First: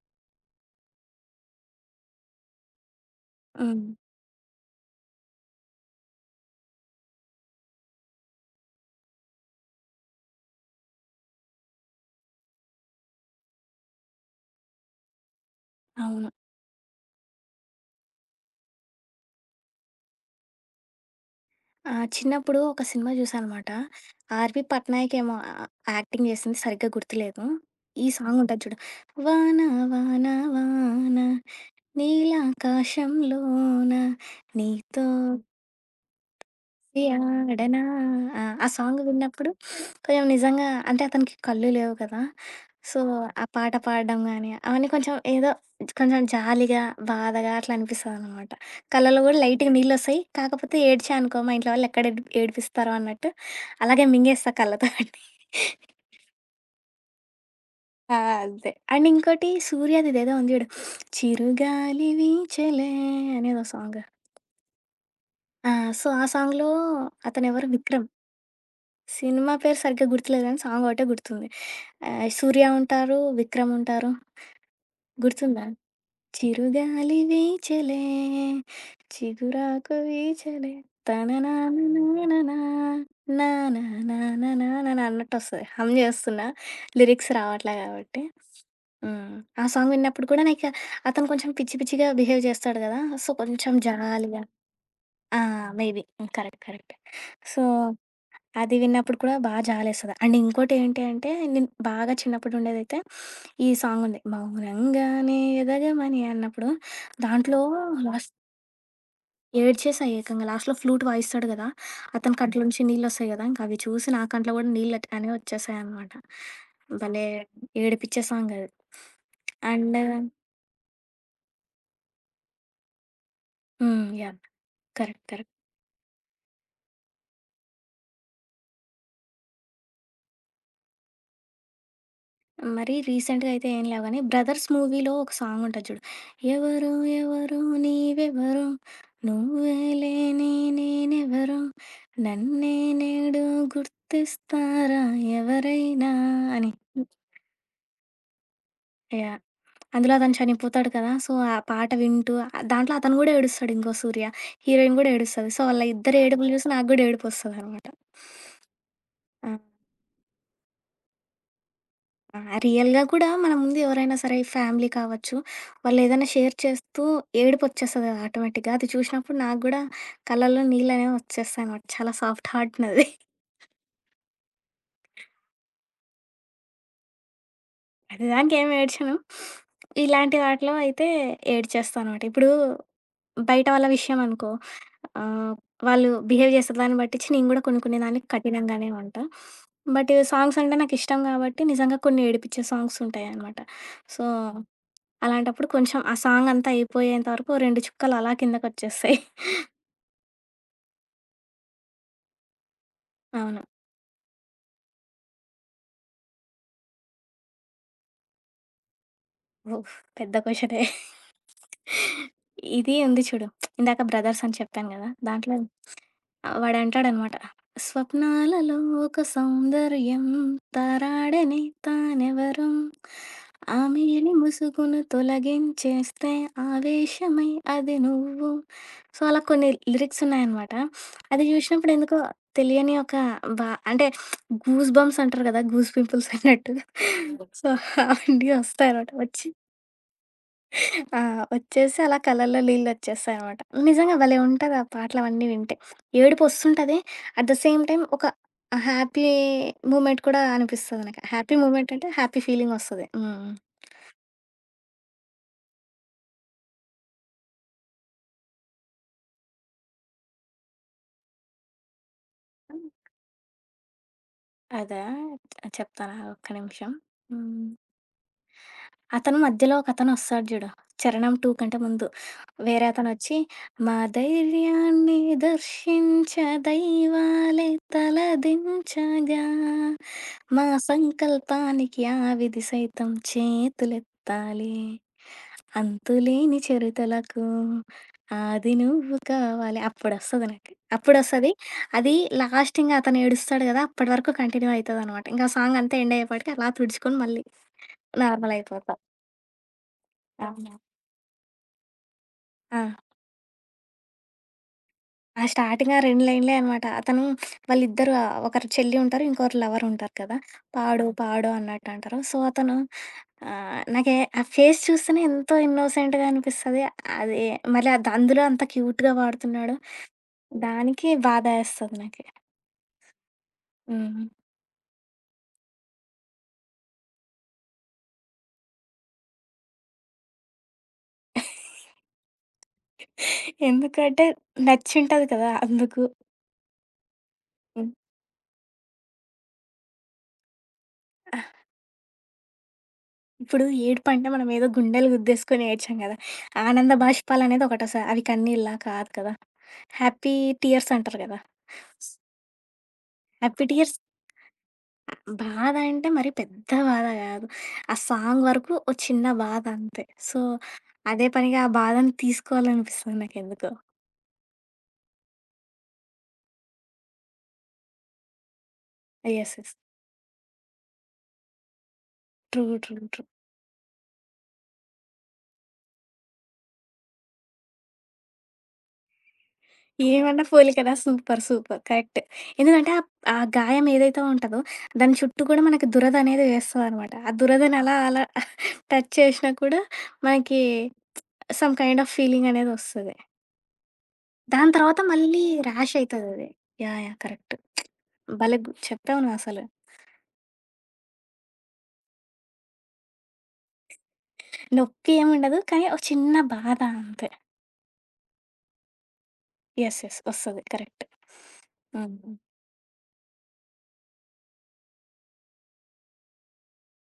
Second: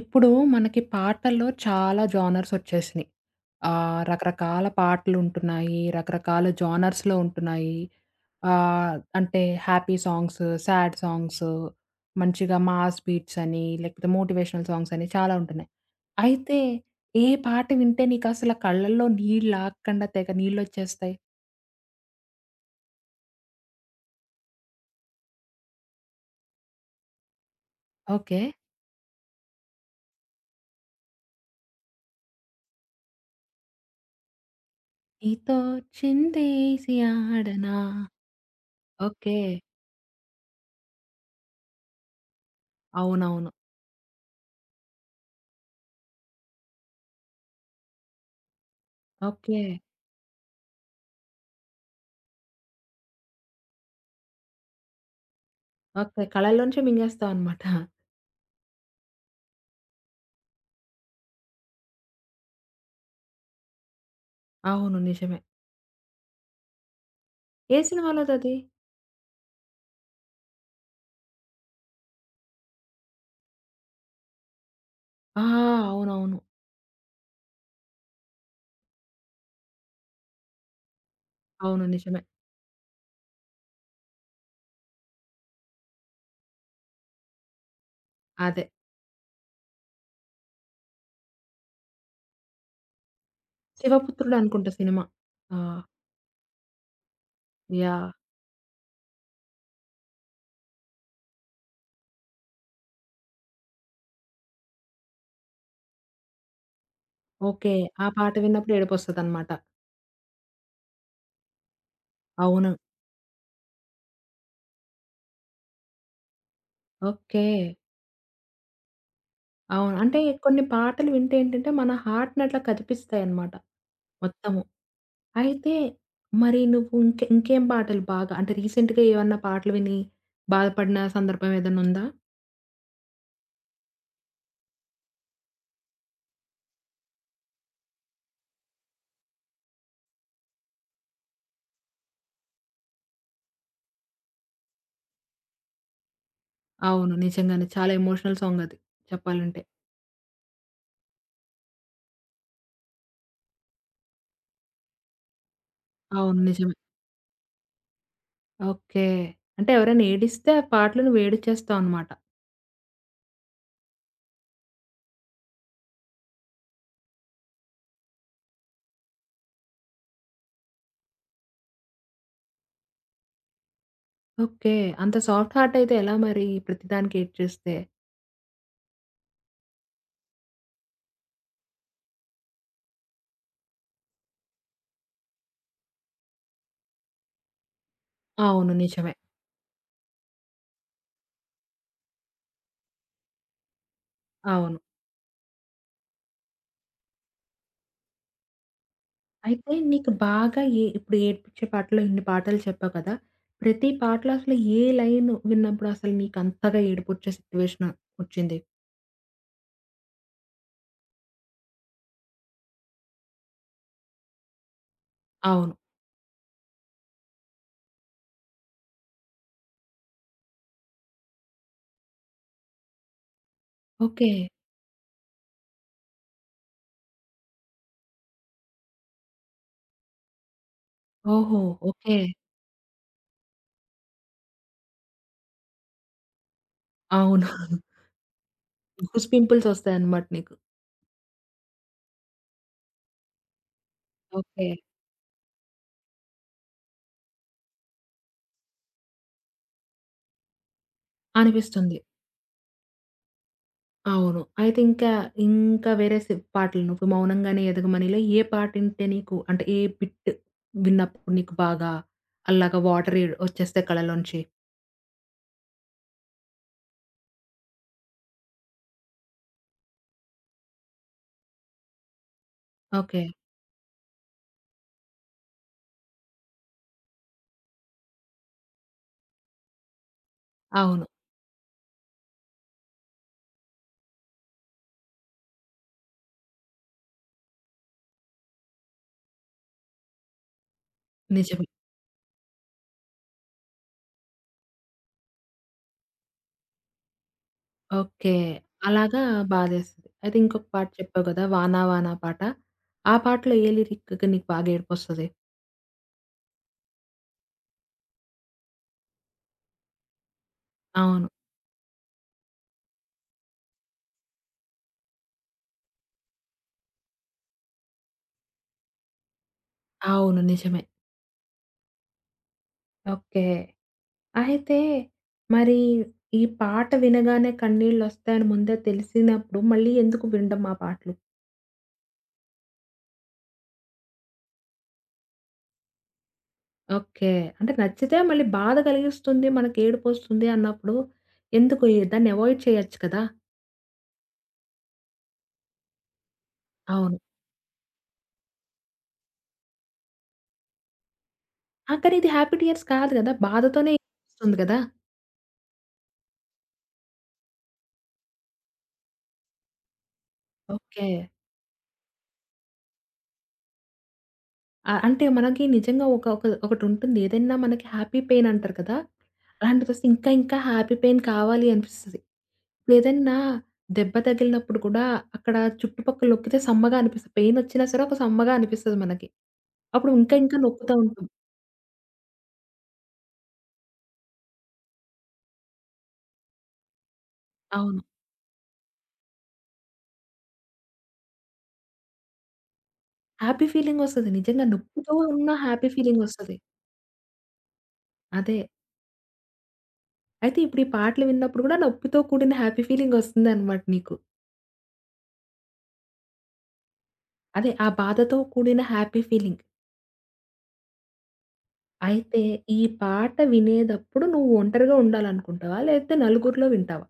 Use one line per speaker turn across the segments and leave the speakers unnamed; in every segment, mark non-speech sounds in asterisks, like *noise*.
ఇప్పుడు మనకి పాటల్లో చాలా జోనర్స్ వచ్చేసినాయి.
హ్మ్.
రకరకాల పాటలుంటున్నాయి. రకరకాల జోనర్స్‌లో ఉంటున్నాయి. అంటే హ్యాపీ సాంగ్స్, సాడ్ సాంగ్స్, మంచిగా మాస్ బీట్స్ అని, లేకపోతే మోటివేషనల్ సాంగ్స్ అని చాలా ఉంటున్నాయి.
అవును.
అయితే ఏ పాట వింటే నీకసల కళ్ళల్లో నీళ్ళాగకుండా తెగ నీళ్ళొచ్చేస్తాయి?
ఆ! చిన్నప్పుడు ఒక సినిమా చూసానమాట. 'ఆర్‌వి పట్నాయక్' ఏమో యాక్టింగ్ చేసింది సరిగ్గా గుర్తులేదు. ఈ సాంగ్
ఓకే.
ఉంటది చూడు. వాన వాన వాన నీలాకాశంలోన నీతో
నీతో చిందేసి ఆడనా.
యాడనా. ఆ! ఆ సాంగ్
ఓకే.
విన్నప్పుడు కొంచెం నిజంగా అంటే అతనికి కళ్ళు లేవు కదా! సో, ఆ
అవునవును.
పాట పాడడం గానీ, అవన్నీ కొంచెం ఏదో కొంచెం జాలీగా, బాధగా అట్లా అనిపిస్తదనమాట. కళ్ళలో గూడా
ఓకే.
లైట్‌గా నీళ్ళొస్తాయి. కాకపోతే ఏడ్చా అనుకో మా ఇంట్లో వాళ్ళు ఎక్కడ ఏడిపిస్తారో అన్నట్టు అలాగే మింగేస్తా కళ్ళతోటి.
ఓకే, కళలోంచే మింగేస్తావనమాట.
ఆ! అంతే. అండ్ ఇంకోటి 'సూర్యదిదేదో' ఉంది జూడు. 'చిరుగాలి వీచెలే' అనేదో సాంగ్.
అవును, నిజమే.
ఆ! సో, ఆ సాంగ్‌లో అతనెవరు
ఏ
'విక్రమ్.'
సినిమాలోదది?
సినిమా పేరు సరిగ్గా గుర్తులేదు గానీ సాంగొకటే గుర్తుంది. ఆహ్, 'సూర్య' ఉంటారు, 'విక్రమ్' ఉంటారు.
ఆ!
గుర్తుందా?
అవునవును.
చిరుగాలి వీచెలే చిగురాకు వీచెలే
అవును, నిజమే.
తననానానానా నానానానానానా అన్నట్టొస్తది. హమ్ జేస్తున్నా. లిరిక్స్ రావట్లే గాబట్టి.
అదే.
హ్మ్. ఆ సాంగ్ విన్నప్పుడు కూడా నాకు అతను కొంచెం పిచ్చి పిచ్చిగా బిహేవ్ చేస్తాడు గదా! సో, కొంచెం
'శివపుత్రుడు'
జాలిగా.
అనుకుంటా సినిమా.
ఆ!
ఆ!
Maybe. Hmm. Correct. Correct. So,
yeah!
అది విన్నప్పుడు కూడా బా జాలేస్తది. అండ్ ఇంకోటేంటి అంటే, నేను బాగా చిన్నప్పుడు ఉండేదైతే ఈ సాంగుంది. 'మౌనంగానే ఎదగమని' అన్నప్పుడు దాంట్లో
ఓకే. ఆ పాట
లాస్ట్
విన్నప్పుడు ఏడుపొస్తదనమాట.
ఏడ్చేసా ఏకంగా. లాస్ట్‌లో ఫ్లూట్ వాయిస్తాడు గదా! అతని
అవును.
కంట్లోంచి నీళ్ళొస్తాయి గదా! ఇంక అవి చూసి నా కంట్లో గూడా నీళ్ళు అనేవి వచ్చేసాయనమాట. భలే
ఓకే.
ఏడిపిచ్చే సాంగది.
అవును.
అండ్
అంటే కొన్ని పాటలు వింటే ఏంటంటే, మన హార్ట్‌నట్లా కదిపిస్తాయన్నమాట
హ్మ్. యాహ్!
మొత్తము.
కరెక్ట్. కరెక్ట్.
అయితే మరి నువ్వు ఇంక ఇంకేం పాటలు బాగా అంటే రీసెంట్‌గా ఏమన్నా పాటలు విని బాధపడిన సందర్భం ఏదన్నుందా?
మరి రీసెంట్‌గా అయితే ఏం లేవు గానీ 'బ్రదర్స్' మూవీలో ఒక సాంగ్ ఉంటది చూడు. ఎవరో ఎవరో నీవెవరో నువ్వేలే నే నేనెవరో నన్నే నేడు గుర్తిస్తారా ఎవరైనా అని.
అవును, నిజంగానే. చాలా ఎమోషనల్ సాంగది
యాహ్!
చెప్పాలంటే.
అందులో అతను చనిపోతాడు కదా! సో, ఆ పాట వింటూ దాంట్లో అతను గూడా ఏడుస్తాడు ఇంకో సూర్య. హీరోయిన్ గూడా ఏడుస్తది. సో, వాళ్ళ ఇద్దరి
అవును,
ఏడుపులు చూసి
నిజమే.
నాకు గూడా ఏడుపొస్తదనమాట.
ఓకే.
ఆ!
అంటే ఎవరైనా ఏడిస్తే ఆ పాటలు నువ్వు ఏడిచేస్తావనమాట.
ఆ! రియల్‌గా కూడా మన ముందు ఎవరైనా సరే ఫ్యామిలీ కావచ్చు, వాళ్ళేదైనా షేర్ చేస్తూ ఏడుపొచ్చేస్తది కదా! ఆటోమేటిక్‌గా. అది చూసినప్పుడు నాకు గూడా కళ్ళల్లో నీళ్ళనేవి వచ్చేస్తాయనమాట. చాలా సాఫ్ట్ హార్ట్ నాది.
ఓకే. అంత సాఫ్ట్ హార్ట్ అయితే ఎలా మరి ప్రతిదానికి ఏడ్చేస్తే?
అది దానికి ఏమి ఏడ్చను. ఇలాంటి వాటిలో అయితే ఏడ్చేస్తా అనమాట. ఇప్పుడు బయట వాళ్ళ విషయం అనుకో, ఆహ్, వాళ్ళు బిహేవ్ చేసే దాన్ని బట్టిచ్చి నేను కూడా కొన్ని కొన్ని దానికి
అవును,
కఠినంగానే
నిజమే.
ఉంటా. బట్ సాంగ్స్ అంటే నాకిష్టం కాబట్టి నిజంగా కొన్ని ఏడిపించే సాంగ్స్ ఉంటాయనమాట. సో,
అవును.
అలాంటప్పుడు కొంచెం ఆ సాంగ్ అంతా అయిపోయేంత వరకు ఓ 2 చుక్కలు అలా కిందకొచ్చేస్తాయి.
అయితే నీకు బాగా ఏ ఇప్పుడు ఏడ్పించే పాటల్లో ఇన్ని పాటలు చెప్పావు కదా!
అవును.
ప్రతి పాటలో అసలు ఏ లైన్ విన్నప్పుడు అసలు నీకు అంతగా ఏడుపొచ్చే సిట్యుయేషన్ వచ్చింది?
ఓహ్! పెద్ద క్వెషనే. ఇది ఉంది చూడు. ఇందాక 'బ్రదర్స్' అని చెప్పాను గదా! దాంట్లో
అవును.
వాడంటాడనమాట. స్వప్నాలలో ఒక సౌందర్యం తరాడని తానెవరో,
ఓకే.
ఆమెని ముసుగును తొలగించేస్తే ఆవేశమై అది నువ్వు. సో, అలా కొన్ని లిరిక్స్ ఉన్నాయనమాట. అది
ఓహో!
జూసినప్పుడు
ఓకే.
ఎందుకో తెలియని ఒక బా అంటే గూస్ బంప్స్ అంటారు గదా! గూస్ పింపుల్స్ అన్నట్టు.
అవును.
సో,
*laughs*
అవన్నీ వస్తాయనమాట.
గూస్
వచ్చి
పింపుల్స్ వస్తాయన్నమాట నీకు.
ఆ! వచ్చేసి అలా కళ్ళల్లో నీళ్ళొచ్చేస్తాయనమాట. నిజంగా భలే
ఓకే.
ఉంటది ఆ పాటలవన్నీ వింటే. ఏడుపొస్తుంటది. అట్ ద సేమ్ టైమ్ ఒక హ్యాపీ మూమెంట్ కూడా అనిపిస్తది నాకు. హ్యాపీ మూమెంట్
అనిపిస్తుంది.
అంటే హ్యాపీ ఫీలింగొస్తది. హ్మ్.
అవును. అయితే ఇంకా, ఇంకా వేరే సి పాటలు నువ్వు 'మౌనంగానే ఎదగమని'లో ఏ పాటింటే నీకు అంటే ఏ బిట్ విన్నప్పుడు నీకు బాగా అలాగా వాటర్ ఎ వచ్చేస్తే కళ్ళలోంచి?
అదా! చెప్తాను ఆగు ఒక్క నిమిషం. హ్మ్. అతను మధ్యలో ఒకతనొస్తాడు జూడు. 'చరణం 2' కంటే ముందు. వేరే
ఓకే.
అతనొచ్చి, మా ధైర్యాన్ని దర్శించ దైవాలే తలదించగా, మా
అవును,
సంకల్పానికి ఆ విధి సైతం చేతులెత్తాలి. అంతులేని చిరుతలకు ఆది నువ్వు కావాలి. అప్పుడొస్తది నాకు. అప్పుడొస్తది.
నిజమే.
అది లాస్ట్ ఇంగ అతను ఏడుస్తాడు గదా! అప్పటి వరకు కంటిన్యూ అయితదనమాట. ఇంక ఆ సాంగ్ అంతా ఎండ్ అయ్యేపాటికి అలా తుడుచుకొని మళ్ళీ
ఓకే.
నార్మల్ అయిపోతా.
అలాగా బాధేస్తది. అయితే ఇంకొక
అవునా?
పాట చెప్పావు కదా! 'వానా వానా' పాట.
ఆ!
ఆ పాటలో ఏ లిరిక్‌కి నీకు బాగా ఏడుపొస్తది?
ఆ స్టార్టింగ్ ఆ 2 లైన్‌లే అనమాట. అతను వాళ్ళిద్దరు ఒకరు చెల్లి ఉంటారు. ఇంకొకరు లవర్ ఉంటారు కదా! పాడు హ్మ్.
అవును.
పాడు అన్నట్టంటారు. సో, అతను నాకే ఆ ఫేస్ చూస్తేనే ఎంతో ఇన్నోసెంట్‌గా అనిపిస్తది. అది మళ్ళీ అది అందులో అంత క్యూట్‌గా పాడుతున్నాడు.
అవును, నిజమే.
దానికి బాధేస్తది నాకి.
ఓకే.
హ్మ్.
అయితే మరి ఈ పాట వినగానే కన్నీళ్ళొస్తాయని ముందే తెలిసినప్పుడు మళ్ళీ ఎందుకు వినడం ఆ పాటలు?
ఎందుకంటే నచ్చుంటది కదా! అందుకు.
ఓకే. అంటే
హ్మ్.
నచ్చితే మళ్ళీ బాధ కలిగిస్తుంది, మనకేడుపొస్తుంది అన్నప్పుడు
ఆహ్,
ఎందుకు ఈ దాన్ని అవాయిడ్ చేయొచ్చు కదా!
ఇప్పుడు ఏడుపంటే మనం ఏదో గుండెలు గుద్దేసుకొని ఏడ్చాం కదా! ఆనంద
అవును.
బాష్పాలనేది ఒకటొస్తది. అవి కన్నీళ్ళా? కాదు కదా! హ్యాపీ టీయర్స్ అంటారు కదా!
ఆ! కానీ ఇది హ్యాపీ టియర్స్ కాదు గదా!
హ్యాపీ
బాధతోనే
టియర్స్
ఏడుపొస్తుంది గదా!
బాధ అంటే మరి పెద్ద బాధ కాదు. ఆ సాంగ్ వరకు ఓ చిన్న బాధ అంతే. So,
okay.
అదే పనిగా ఆ బాధని తీసుకోవాలనిపిస్తుంది నాకెందుకో.
ఆ! అంటే మనకి నిజంగా ఒక ఒక ఒకటుంటుంది. ఏదైనా మనకి హ్యాపీ పెయిన్ అంటారు కదా!
యెస్. యెస్.
అలాంటిదొస్తే ఇంకా ఇంకా హ్యాపీ పెయిన్ కావాలి అనిపిస్తది.
ట్రూ. ట్రూ. ట్రూ.
ఇప్పుడేదన్నా దెబ్బ తగిలినప్పుడు కూడా అక్కడ చుట్టుపక్కల నొక్కితే సమ్మగా అనిపిస్తది. పెయినొచ్చినా సరే ఒక సమ్మగా అనిపిస్తది మనకి. అప్పుడు ఇంకా
ఏమన్నా
ఇంకా
పోలికనా
నొక్కుతా ఉంటాం.
సూపర్. సూపర్. కరెక్ట్. ఎందుకంటే ఆ గాయం ఏదైతే ఉంటదో దాని చుట్టూ కూడా మనకి దురద అనేది వేస్తదనమాట. ఆ దురదని అలా
అవును.
అలా టచ్ చేసినా కూడా మనకి సమ్ కైండ్ ఆఫ్ ఫీలింగ్ అనేది వస్తది.
హ్యాపీ ఫీలింగొస్తది. నిజంగా
దాని తర్వాత
నొప్పితో
మళ్ళీ
ఉన్న హ్యాపీ
ర్యాష్ అయితదది.
ఫీలింగొస్తది.
యాహ్! యాహ్! కరెక్ట్.
అదే.
భలే గు చెప్పావు నువ్వసలు.
అయితే ఇప్పుడు ఈ పాటలు విన్నప్పుడు గూడా నొప్పితో కూడిన హ్యాపీ ఫీలింగొస్తుందనమాట నీకు.
నొప్పి ఏముండదు. కానీ ఒక చిన్న బాధ అంతే.
అదే ఆ బాధతో కూడిన హ్యాపీ ఫీలింగ్.
యెస్. యెస్. వస్తది. కరెక్ట్. హ్మ్.
అయితే ఈ పాట వినేదప్పుడు నువ్వు ఒంటరిగా ఉండాలనుకుంటావా? లేతే నలుగురిలో వింటావా?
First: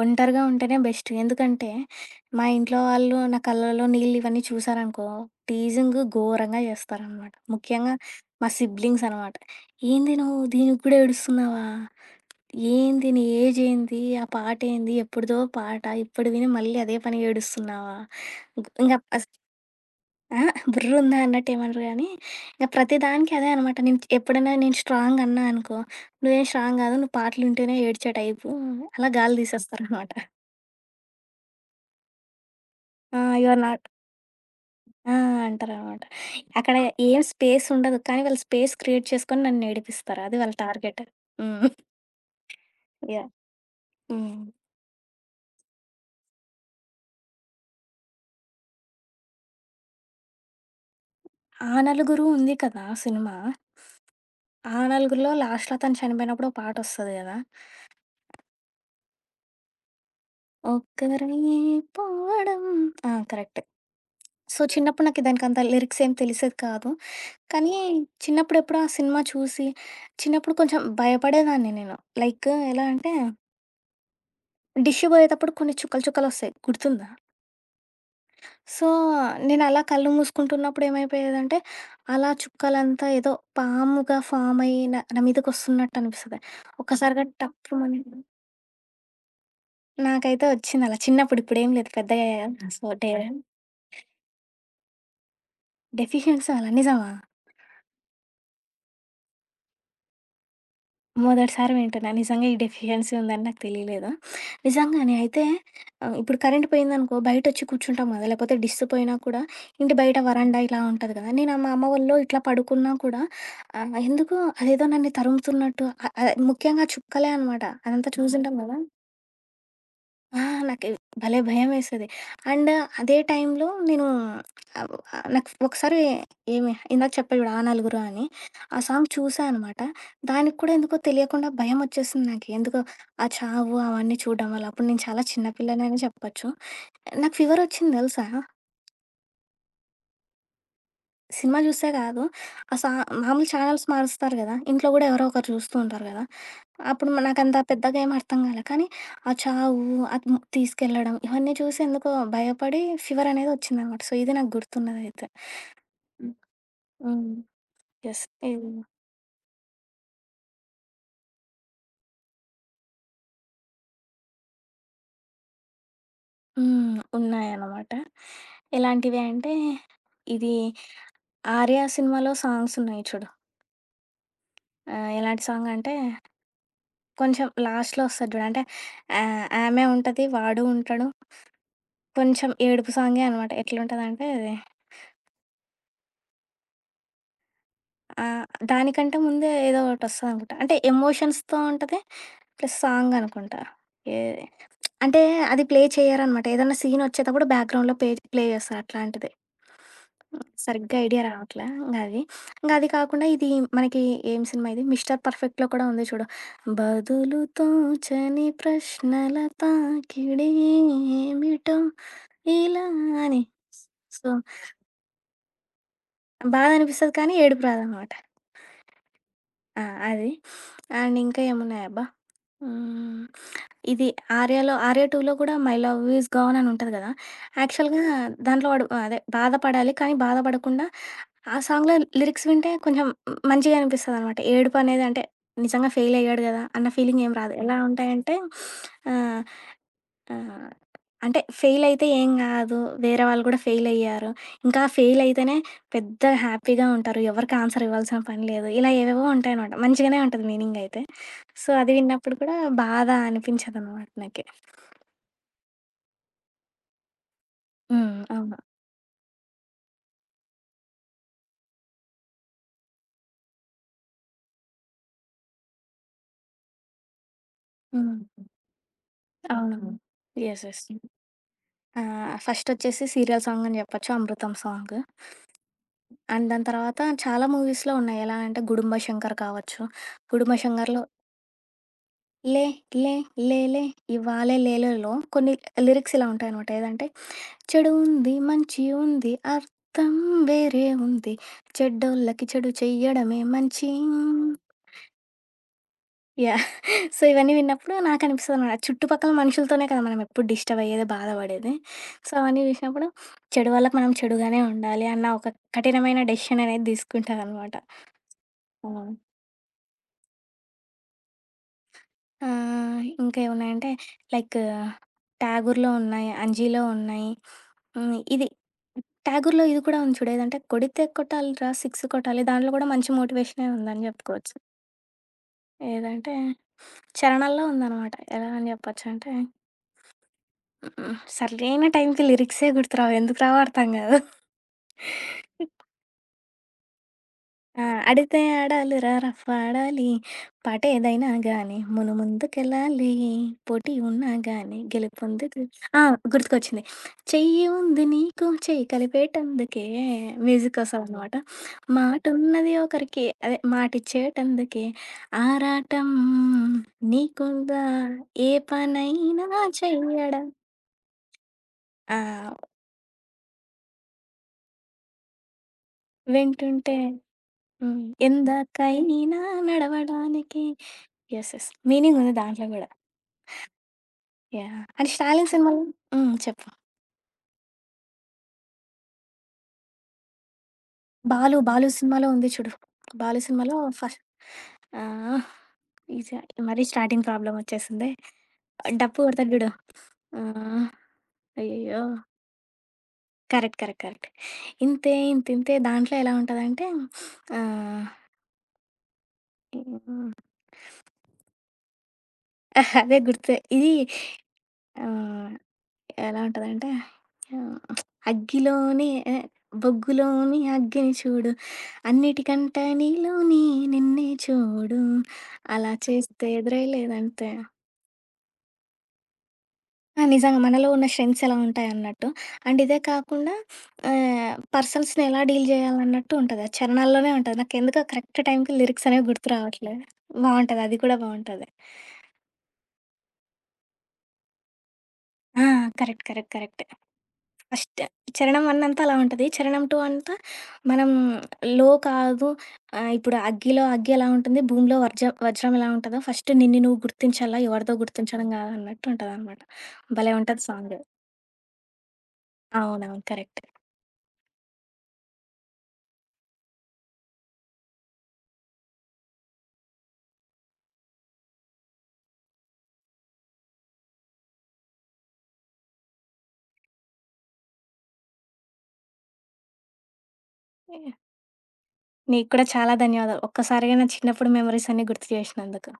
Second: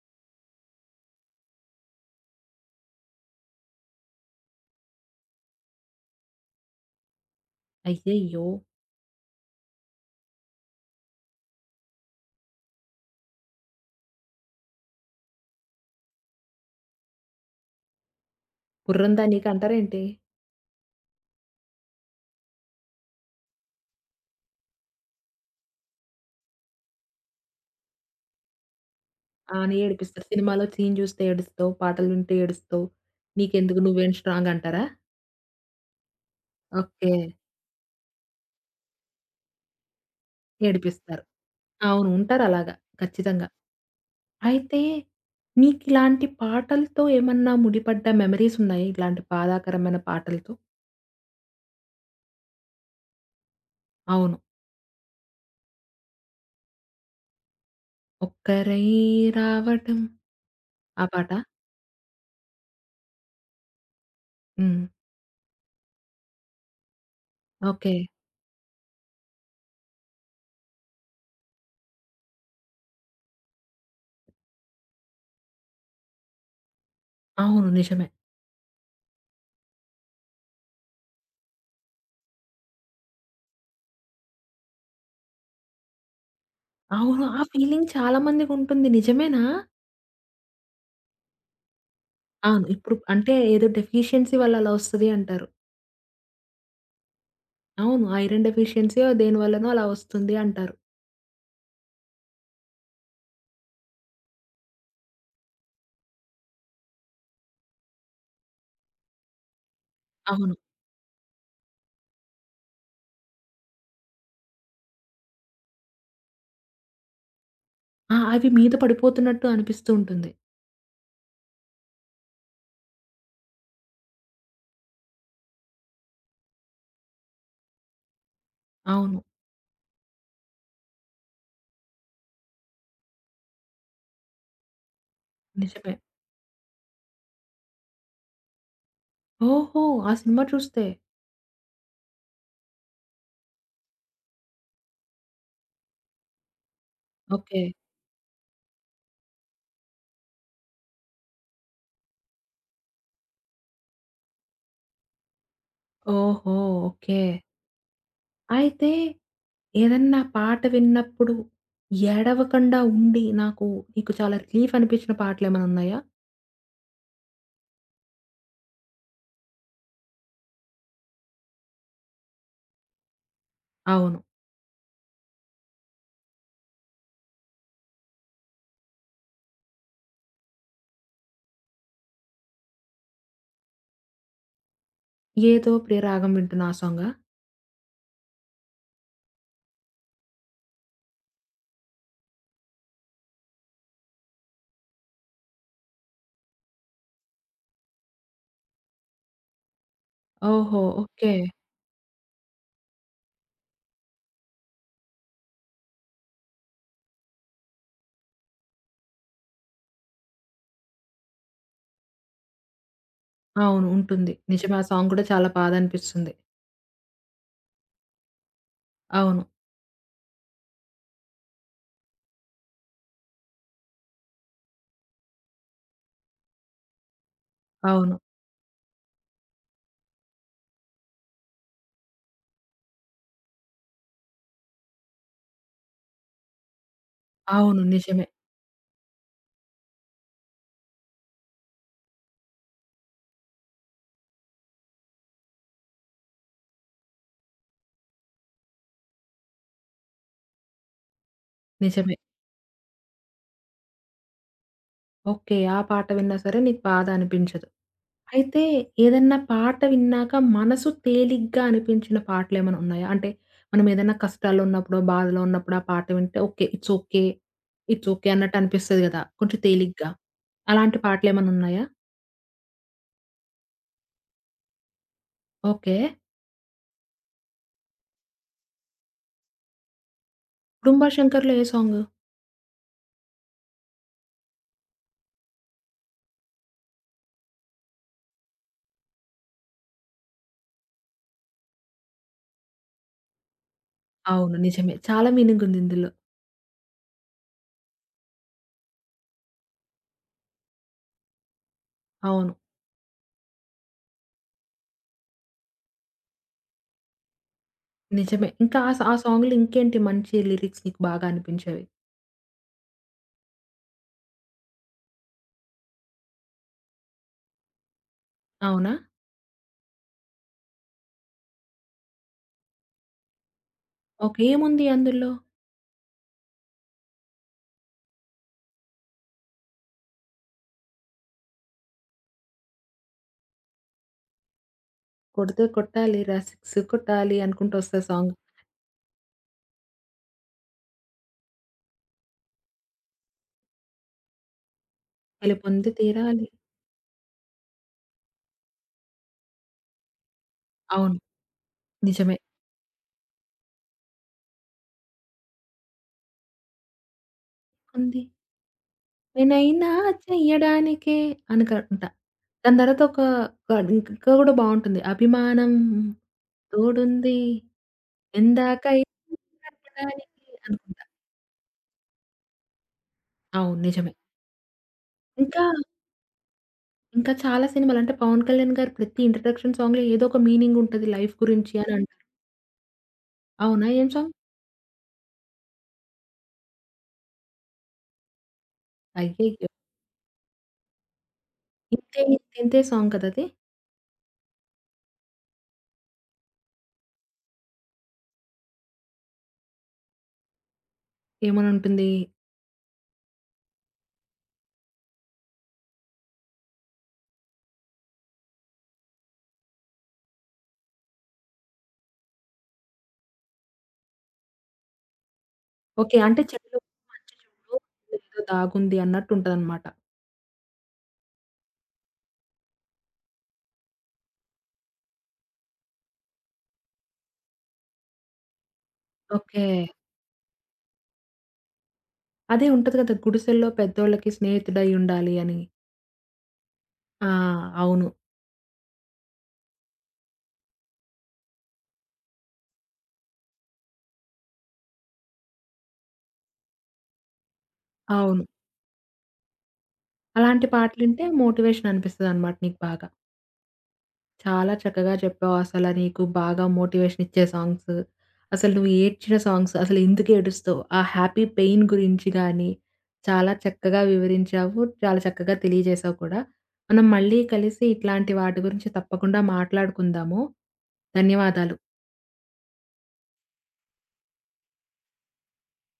ఒంటరిగా ఉంటేనే బెస్ట్. ఎందుకంటే, మా ఇంట్లో వాళ్ళు నా కళ్ళలో నీళ్ళు ఇవన్నీ చూసారనుకో, టీజింగ్ ఘోరంగా చేస్తారనమాట. ముఖ్యంగా
అయ్యయ్యో!
మా సిబ్లింగ్స్ అనమాట. "ఏంది నువ్వు దీనికి కూడా ఏడుస్తున్నావా? ఏంది నీ ఏజ్ ఏంది? ఆ పాటేంది? ఎప్పుడుదో పాట. ఇప్పుడు విని మళ్ళీ అదే పనిగా ఏడుస్తున్నావా?" ఇంగ
బుర్రుందా
అస్
నీకంటారేంటి?
ఆ! బుర్రుందా అన్నట్టేమనరు గానీ, ఇంక ప్రతి దానికి అదే అనమాట. నేను ఎప్పుడైనా నేను స్ట్రాంగ్ అన్నా అనుకో, "నువ్వేం స్ట్రాంగ్ గాదు. నువ్వు పాటలు వింటేనే ఏడ్చే టైపు" అలా గాలి
ఆ! అని
తీసేస్తారనమాట.
ఏడిపిస్తారు. సినిమాలో సీన్ చూస్తే ఏడుస్తావు, పాటలు వింటే ఏడుస్తావు.
ఆ! యు ఆర్
నీకెందుకు
నాట్
నువ్వేం స్ట్రాంగ్ అంటారా?
ఆ! అంటారనమాట. అక్కడ
ఓకే.
ఏం స్పేస్ ఉండదు. కానీ వాళ్ళు స్పేస్ క్రియేట్ చేసుకొని నన్నేడిపిస్తారు. అది వాళ్ళ టార్గెట్.
ఏడిపిస్తారు.
హ్మ్.
అవును, ఉంటారలాగా.
యాహ్!
ఖచ్చితంగా.
హ్మ్.
అయితే మీకిలాంటి పాటలతో ఏమన్నా ముడిపడ్డ మెమోరీస్ ఉన్నాయా? ఇలాంటి బాధాకరమైన పాటలతో?
'ఆ నలుగురు' ఉంది కదా సినిమా.
అవును.
'ఆ నలుగురులో' లాస్ట్‌లో అతను చనిపోయినప్పుడు ఒక పాటొస్తది గదా!
ఒక్కరై రావటం ఆ
"ఒక్కరై
పాటా?
పోవడం" ఆ! కరెక్ట్. సో,
హ్మ్.
చిన్నప్పుడు నాకు దానికంత లిరిక్స్ ఏం తెలిసేది కాదు. కానీ
ఓకే.
చిన్నప్పుడెప్పుడో ఆ సినిమా చూసి, చిన్నప్పుడు కొంచెం భయపడేదాన్ని నేను. లైక్ ఎలా అంటే, డిష్ పోయేటప్పుడు కొన్ని చుక్కలు చుక్కలొస్తాయి గుర్తుందా?
అవును, నిజమే.
సో, నేనలా కళ్ళు మూసుకుంటున్నప్పుడు ఏమైపోయేదంటే, అలా చుక్కలంతా ఏదో పాముగా ఫామ్ అయ్యి నా నా మీదకొస్తున్నట్టు అనిపిస్తది. ఒక్కసారిగా
అవును. ఆ ఫీలింగ్
టప్పుమని
చాలా మందికుంటుంది. నిజమేనా?
నాకైతే వచ్చిందలా చిన్నప్పుడు. ఇప్పుడేం లేదు
అవును.
పెద్దగయ్యాక. సో,
ఇప్పుడు అంటే ఏదో డెఫిషియన్సీ వల్ల అలా వస్తది అంటారు.
డెఫిషియన్సీ వల్ల. నిజమా?
అవును. ఐరన్ డెఫిషియన్సీయో దేనివల్లనో అలా వస్తుంది అంటారు.
మొదటిసారి వింటున్నా. నిజంగా ఈ డెఫిషియన్సీ ఉందని నాకు తెలీలేదు. నిజంగానే అయితే ఇప్పుడు కరెంట్ పోయిందనుకో బయటొచ్చి కూర్చుంటాం గదా! లేకపోతే డిష్ పోయినా కూడా ఇంటి బయట
అవును.
వరండా ఇలా ఉంటది గదా! నేను మా అమ్మ వొళ్ళో ఇట్లా పడుకున్నా కూడా ఎందుకో అదేదో నన్ను తరుముతున్నట్టు ఆహ్, ఆహ్, ముఖ్యంగా చుక్కలే అనమాట. అదంతా
ఆ! అవి
చూసుంటాం
మీద
గదా!
పడిపోతున్నట్టు అనిపిస్తూ ఉంటుంది.
ఆ! నాకి భలే భయమేసేది. అండ్ అదే టైంలో నేను ఆహ్, నాకు ఒకసారి ఏమి ఇందాక చెప్పా చూడు 'ఆ నలుగురు' అని. ఆ సాంగ్
అవును,
చూసా అనమాట. దానికి కూడా ఎందుకో తెలియకుండా భయమొచ్చేసింది నాకి. ఎందుకో ఆ చావు అవన్నీ చూడడం వల్ల. అప్పుడు నేను చాలా చిన్న పిల్లనే
నిజమే.
అని చెప్పొచ్చు. నాకు ఫీవరొచ్చింది తెలుసా!
ఓహో! ఆ సినిమా చూస్తే.
సినిమా జూసే గాదు. ఆ సా మామూలు ఛానెల్స్ మారుస్తారు గదా! ఇంట్లో గూడా ఎవరో ఒకరు జూస్తూ ఉంటారు గదా! అప్పుడు నాకంత
ఓకే.
పెద్దగా ఏం అర్థం గాలే. కానీ ఆ చావు, అది తీసుకెళ్ళడం ఇవన్నీ చూసి ఎందుకో భయపడి ఫీవర్ అనేది ఒచ్చిందనమాట. సో, ఇది నాకు గుర్తున్నదైతే. హ్మ్.
ఓహో! ఓకే.
హ్మ్. యెస్. ఇవి
అయితే ఏదన్నా పాట విన్నప్పుడు ఏడవకండా ఉండి నాకు నీకు చాలా రిలీఫ్ అనిపించిన పాటలేమైనా ఉన్నాయా?
హ్మ్. ఉన్నాయనమాట. ఎలాంటివి అంటే, ఇది 'ఆర్య' సినిమాలో సాంగ్స్ ఉన్నాయి చూడు.
అవును.
ఆహ్, ఎలాంటి సాంగ్ అంటే, కొంచెం లాస్ట్‌లో ఒస్తది జూడు. అంటే ఆమె ఉంటది, వాడు ఉంటాడు. కొంచెం ఏడుపు సాంగే అనమాట. ఎట్లుంటదంటే
'ఏదో ప్రియరాగం వింటున్నా' ఆ సాంగా?
ఆహ్, దానికంటే ముందే ఏదో ఒకటొస్తదనుకుంటా. అంటే ఎమోషన్స్‌తో ఉంటది. ప్లస్ సాంగ్ అనుకుంటా. ఏ అంటే అది ప్లే చేయరనమాట. ఏదన్నా సీన్ వచ్చేటప్పుడు బ్యాక్‌గ్రౌండ్‌లో పే ప్లే ప్లే చేస్తారు అట్లాంటిది.
ఓహో!
సరిగ్గా ఐడియా
ఓకే.
రావట్లే. ఇంగ అది. ఇంగ అది కాకుండా ఇది మనకి ఏం సినిమా ఇది 'మిస్టర్ పర్ఫెక్ట్‌లో' కూడా ఉంది చూడు. బదులు తోచని ప్రశ్నల తాకిడి ఏమిటో ఇలా అని.
అవును,
సో,
ఉంటుంది. నిజమే. ఆ సాంగ్ కూడా చాలా బాధ అనిపిస్తుంది.
బాధనిపిస్తది కానీ ఏడుపు రాదనమాట.
అవును.
ఆ! అది. అండ్ ఇంకా ఏమున్నాయబ్బా! హ్మ్. ఇది 'ఆర్యలో' 'ఆర్య 2'లో కూడా 'మై లవ్ ఈజ్ గాన్' అని ఉంటది కదా! యాక్చువల్‌గా
అవును.
దాంట్లో వాడు అదే బాధపడాలి. కానీ బాధపడకుండా ఆ సాంగ్‌లో లిరిక్స్ వింటే కొంచెం మంచిగా అనిపిస్తదనమాట. ఏడుపు అనేది అంటే నిజంగా ఫెయిల్ అయ్యాడు కదా! అన్న ఫీలింగ్ ఏం రాదు. ఎలా
అవును, నిజమే.
ఉంటాయంటే ఆహ్, ఆహ్, అంటే ఫెయిల్ అయితే ఏం కాదు. వేరే వాళ్ళు కూడా ఫెయిల్ అయ్యారు. ఇంకా ఫెయిల్ అయితేనే పెద్ద హ్యాపీగా ఉంటారు. ఎవరికీ ఆన్సర్ ఇవ్వాల్సిన పని లేదు. ఇలా ఏవేవో ఉంటాయనమాట. మంచిగానే ఉంటది మీనింగ్ అయితే. సో, అది
నిజమే.
విన్నప్పుడు కూడా బాధ అనిపించదనమాట నాకి.
ఓకే. ఆ పాట విన్నా సరే నీకు బాధ అనిపించదు.
హ్మ్. అవును.
అయితే ఏదన్నా పాట విన్నాక మనసు తేలిగ్గా అనిపించిన పాటలేమైనా ఉన్నాయా? అంటే మనం ఏదైనా కష్టాల్లో ఉన్నప్పుడో, బాధలో ఉన్నప్పుడు ఆ పాట వింటే okay. It's okay. It's
hmm.
Okay అన్నట్టు అనిపిస్తది గదా! కొంచెం
అవునవును.
తేలిగ్గా.
యెస్. యెస్.
అలాంటి పాటలేమైనా ఉన్నాయా?
ఆహ్, ఫస్టొచ్చేసి సీరియల్ సాంగ్ అని జెప్పొచ్చు 'అమృతం' సాంగ్.
ఓకే.
అండ్ దాని తర్వాత చాలా మూవీస్‌లో ఉన్నాయి. ఎలా అంటే 'గుడుంబ శంకర్' కావచ్చు. 'గుడుంబ
'కుటుంబ
శంకర్‌లో'
శంకర్‌లో' ఏ సాంగ్?
లే లే లేలే ఇవ్వాళే లేలేలో కొన్ని లిరిక్స్ ఇలా ఉంటాయనమాట. ఏదంటే చెడు ఉంది, మంచి ఉంది, అర్థం వేరే ఉంది. చెడ్డోళ్ళకి చెడు చెయ్యడమే మంచి.
అవును, నిజమే. చాలా మీనింగ్ ఉంది ఇందులో.
యాహ్! సో, ఇవన్నీ విన్నప్పుడు నాకనిపిస్తదనమాట. చుట్టుపక్కల మనుషులతోనే కదా మనం ఎప్పుడు డిస్టర్బ్ అయ్యేది, బాధపడేది. సో,
అవును,
అవన్నీ చూసినప్పుడు చెడు వాళ్ళకి మనం చెడుగానే ఉండాలి అన్న ఒక కఠినమైన డెసిషన్ అనేది తీసుకుంటాననమాట.
నిజమే. ఇంకా ఆ సా ఆ
అవును.
సాంగ్‌లో ఇంకేంటి మంచి లిరిక్స్ నీకు బాగా అనిపించేవి?
ఆహ్, ఇంకా ఏమున్నాయంటే లైక్ 'ఠాగూర్‌లో' ఉన్నాయి, 'అంజీలో' ఉన్నాయి. హ్మ్, ఇది
అవునా?
'ఠాగూర్‌లో' ఇది కూడా ఉంది చూడు ఏదంటే కొడితే కొట్టాలిరా 6 కొట్టాలి. దాంట్లో కూడా మంచి మోటివేషనే ఉందని
ఓకే.
చెప్పుకోవచ్చు.
ఏముంది అందులో?
ఏదంటే 'చరణాల్లో' ఉందనమాట. ఎలా అని చెప్పొచ్చంటే హ్మ్. సరైన టైంకి లిరిక్సే గుర్తురావు. ఎందుకు రావో అర్థం కాదు.
కొడితే కొట్టాలిరా సిక్స్ కొట్టాలి అనుకుంటూ
ఆ!
వస్తది సాంగ్.
అడితే ఆడాలిరా రఫ్ ఆడాలి. పాటేదైనా గానీ ముందుకెళ్ళాలి. పోటీ ఉన్నా గానీ గెలుపొందుకు.
గెలుపొంది
ఆ!
తీరాలి.
గుర్తుకొచ్చింది. చెయ్యి ఉంది నీకు చెయ్యి కలిపేటందుకే మ్యూజిక్ కోసం
అవును,
అనమాట.
నిజమే.
మాటున్నది ఒకరికి అదే మాటిచ్చేటందుకే ఆరాటం నీకుందా
ఉంది.
ఏ పనైనా
నేనైనా
చెయ్యడం.
చెయ్యడానికే అనుకుంటా.
ఆ!
దాని తర్వాత ఒక కాదు ఇంకా కూడా బావుంటుంది. అభిమానం
వింటుంటే
తోడుంది
హ్మ్.
ఎందాకైనా
ఎందాకైనా
నడపడానికి
నడవడానికే.
అనుకుంటా.
యెస్. యెస్. మీనింగ్ ఉంది దాంట్లో గూడా.
అవును, నిజమే.
యాహ్! అంటే 'స్టాలిన్'
ఇంకా,
సినిమాలో హ్మ్. చెప్పు.
ఇంకా చాలా సినిమాలు అంటే పవన్ కళ్యాణ్ గారి ప్రతి ఇంట్రడక్షన్ సాంగ్‌లో ఏదో ఒక మీనింగ్ ఉంటది లైఫ్ గురించి
'బాలు'
అని అంటారు.
సినిమాలో ఉంది చూడు. 'బాలు' సినిమాలో
అవునా? ఏం
ఫస్ట్
సాంగ్?
ఆ! ఇజ మరీ స్టార్టింగ్ ప్రాబ్లమ్ వచ్చేసిందే. డప్పు కొడతాడు
అయ్యయ్యో!
జూడు. ఆ! అయ్యయ్యో!
'ఇంతే ఇంతింతే' సాంగ్ కదా అది?
కరెక్ట్. కరెక్ట్. కరెక్ట్. ఇంతే ఇంతింతే దాంట్లో ఎలా ఉంటదంటే ఆహ్,
ఏమని ఉంటుంది?
అదే గుర్తు. ఇది ఆ! ఎలా ఉంటదంటే ఆహ్, అగ్గిలోనే బొగ్గులోని అగ్గిని చూడు, అన్నిటికంటే నీలోని నిన్నే చూడు, అలా
ఓకే. అంటే
చేస్తే
చెడులో
ఎదురై
మంచి
లేదంతే.
చూడు, ఇందులో ఏదో దాగుంది అన్నట్టు ఉంటదన్నమాట.
ఆ! నిజంగా మనలో ఉన్న స్ట్రెంగ్త్స్ ఎలా ఉంటాయన్నట్టు. అండ్ ఇదే కాకుండా ఆహ్, పర్సన్స్‌ని ఎలా డీల్ చేయాలన్నట్టు ఉంటది. ఆ చరణాల్లోనే ఉంటది. నాకెందుకో కరెక్ట్ టైంకి లిరిక్స్ అనేవి గుర్తు
ఓకే.
రావట్లేదు. బావుంటది. అది కూడా బావుంటది.
అదే ఉంటది కదా! గుడిసెల్లో పెద్దోళ్ళకి స్నేహితుడై ఉండాలి అని.
ఆ! కరెక్ట్. కరెక్ట్. కరెక్ట్.
ఆ!
ఫస్ట్
అవును.
చరణం 1 అంతా అలా ఉంటది. చరణం 2 అంతా మనం లో కాదు ఆహ్, ఇప్పుడు 'అగ్గిలో అగ్గి' ఎలా ఉంటుంది, 'భూమిలో వర్జ వజ్రం' ఎలా ఉంటదో ఫస్ట్ నిన్ను నువ్వు గుర్తించాలా, ఎవరిదో
అవును.
గుర్తించడం కాదన్నట్టు ఉంటదనమాట. భలే ఉంటది
అలాంటి
సాంగ్.
పాటలింటే మోటివేషన్ అనిపిస్తదనమాట నీకు బాగా.
అవునవును. కరెక్ట్.
చాలా చక్కగా చెప్పావు. అసల నీకు బాగా మోటివేషన్ ఇచ్చే సాంగ్స్, అసలు నువ్వు ఏడ్చిన సాంగ్స్, అసలు ఎందుకు ఏడుస్తావు? ఆ హ్యాపీ పెయిన్ గురించి గానీ, చాలా చక్కగా వివరించావు. చాలా చక్కగా తెలియజేశావు కూడా. మనం మళ్ళీ కలిసి ఇట్లాంటి వాటి గురించి తప్పకుండా మాట్లాడుకుందాము. ధన్యవాదాలు.
నీకు కూడా చాలా ధన్యవాదాలు. ఒక్కసారిగా నా చిన్నప్పుడు మెమోరీస్ అన్నీ గుర్తు చేసినందుకు.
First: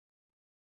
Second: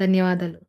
ధన్యవాదాలు.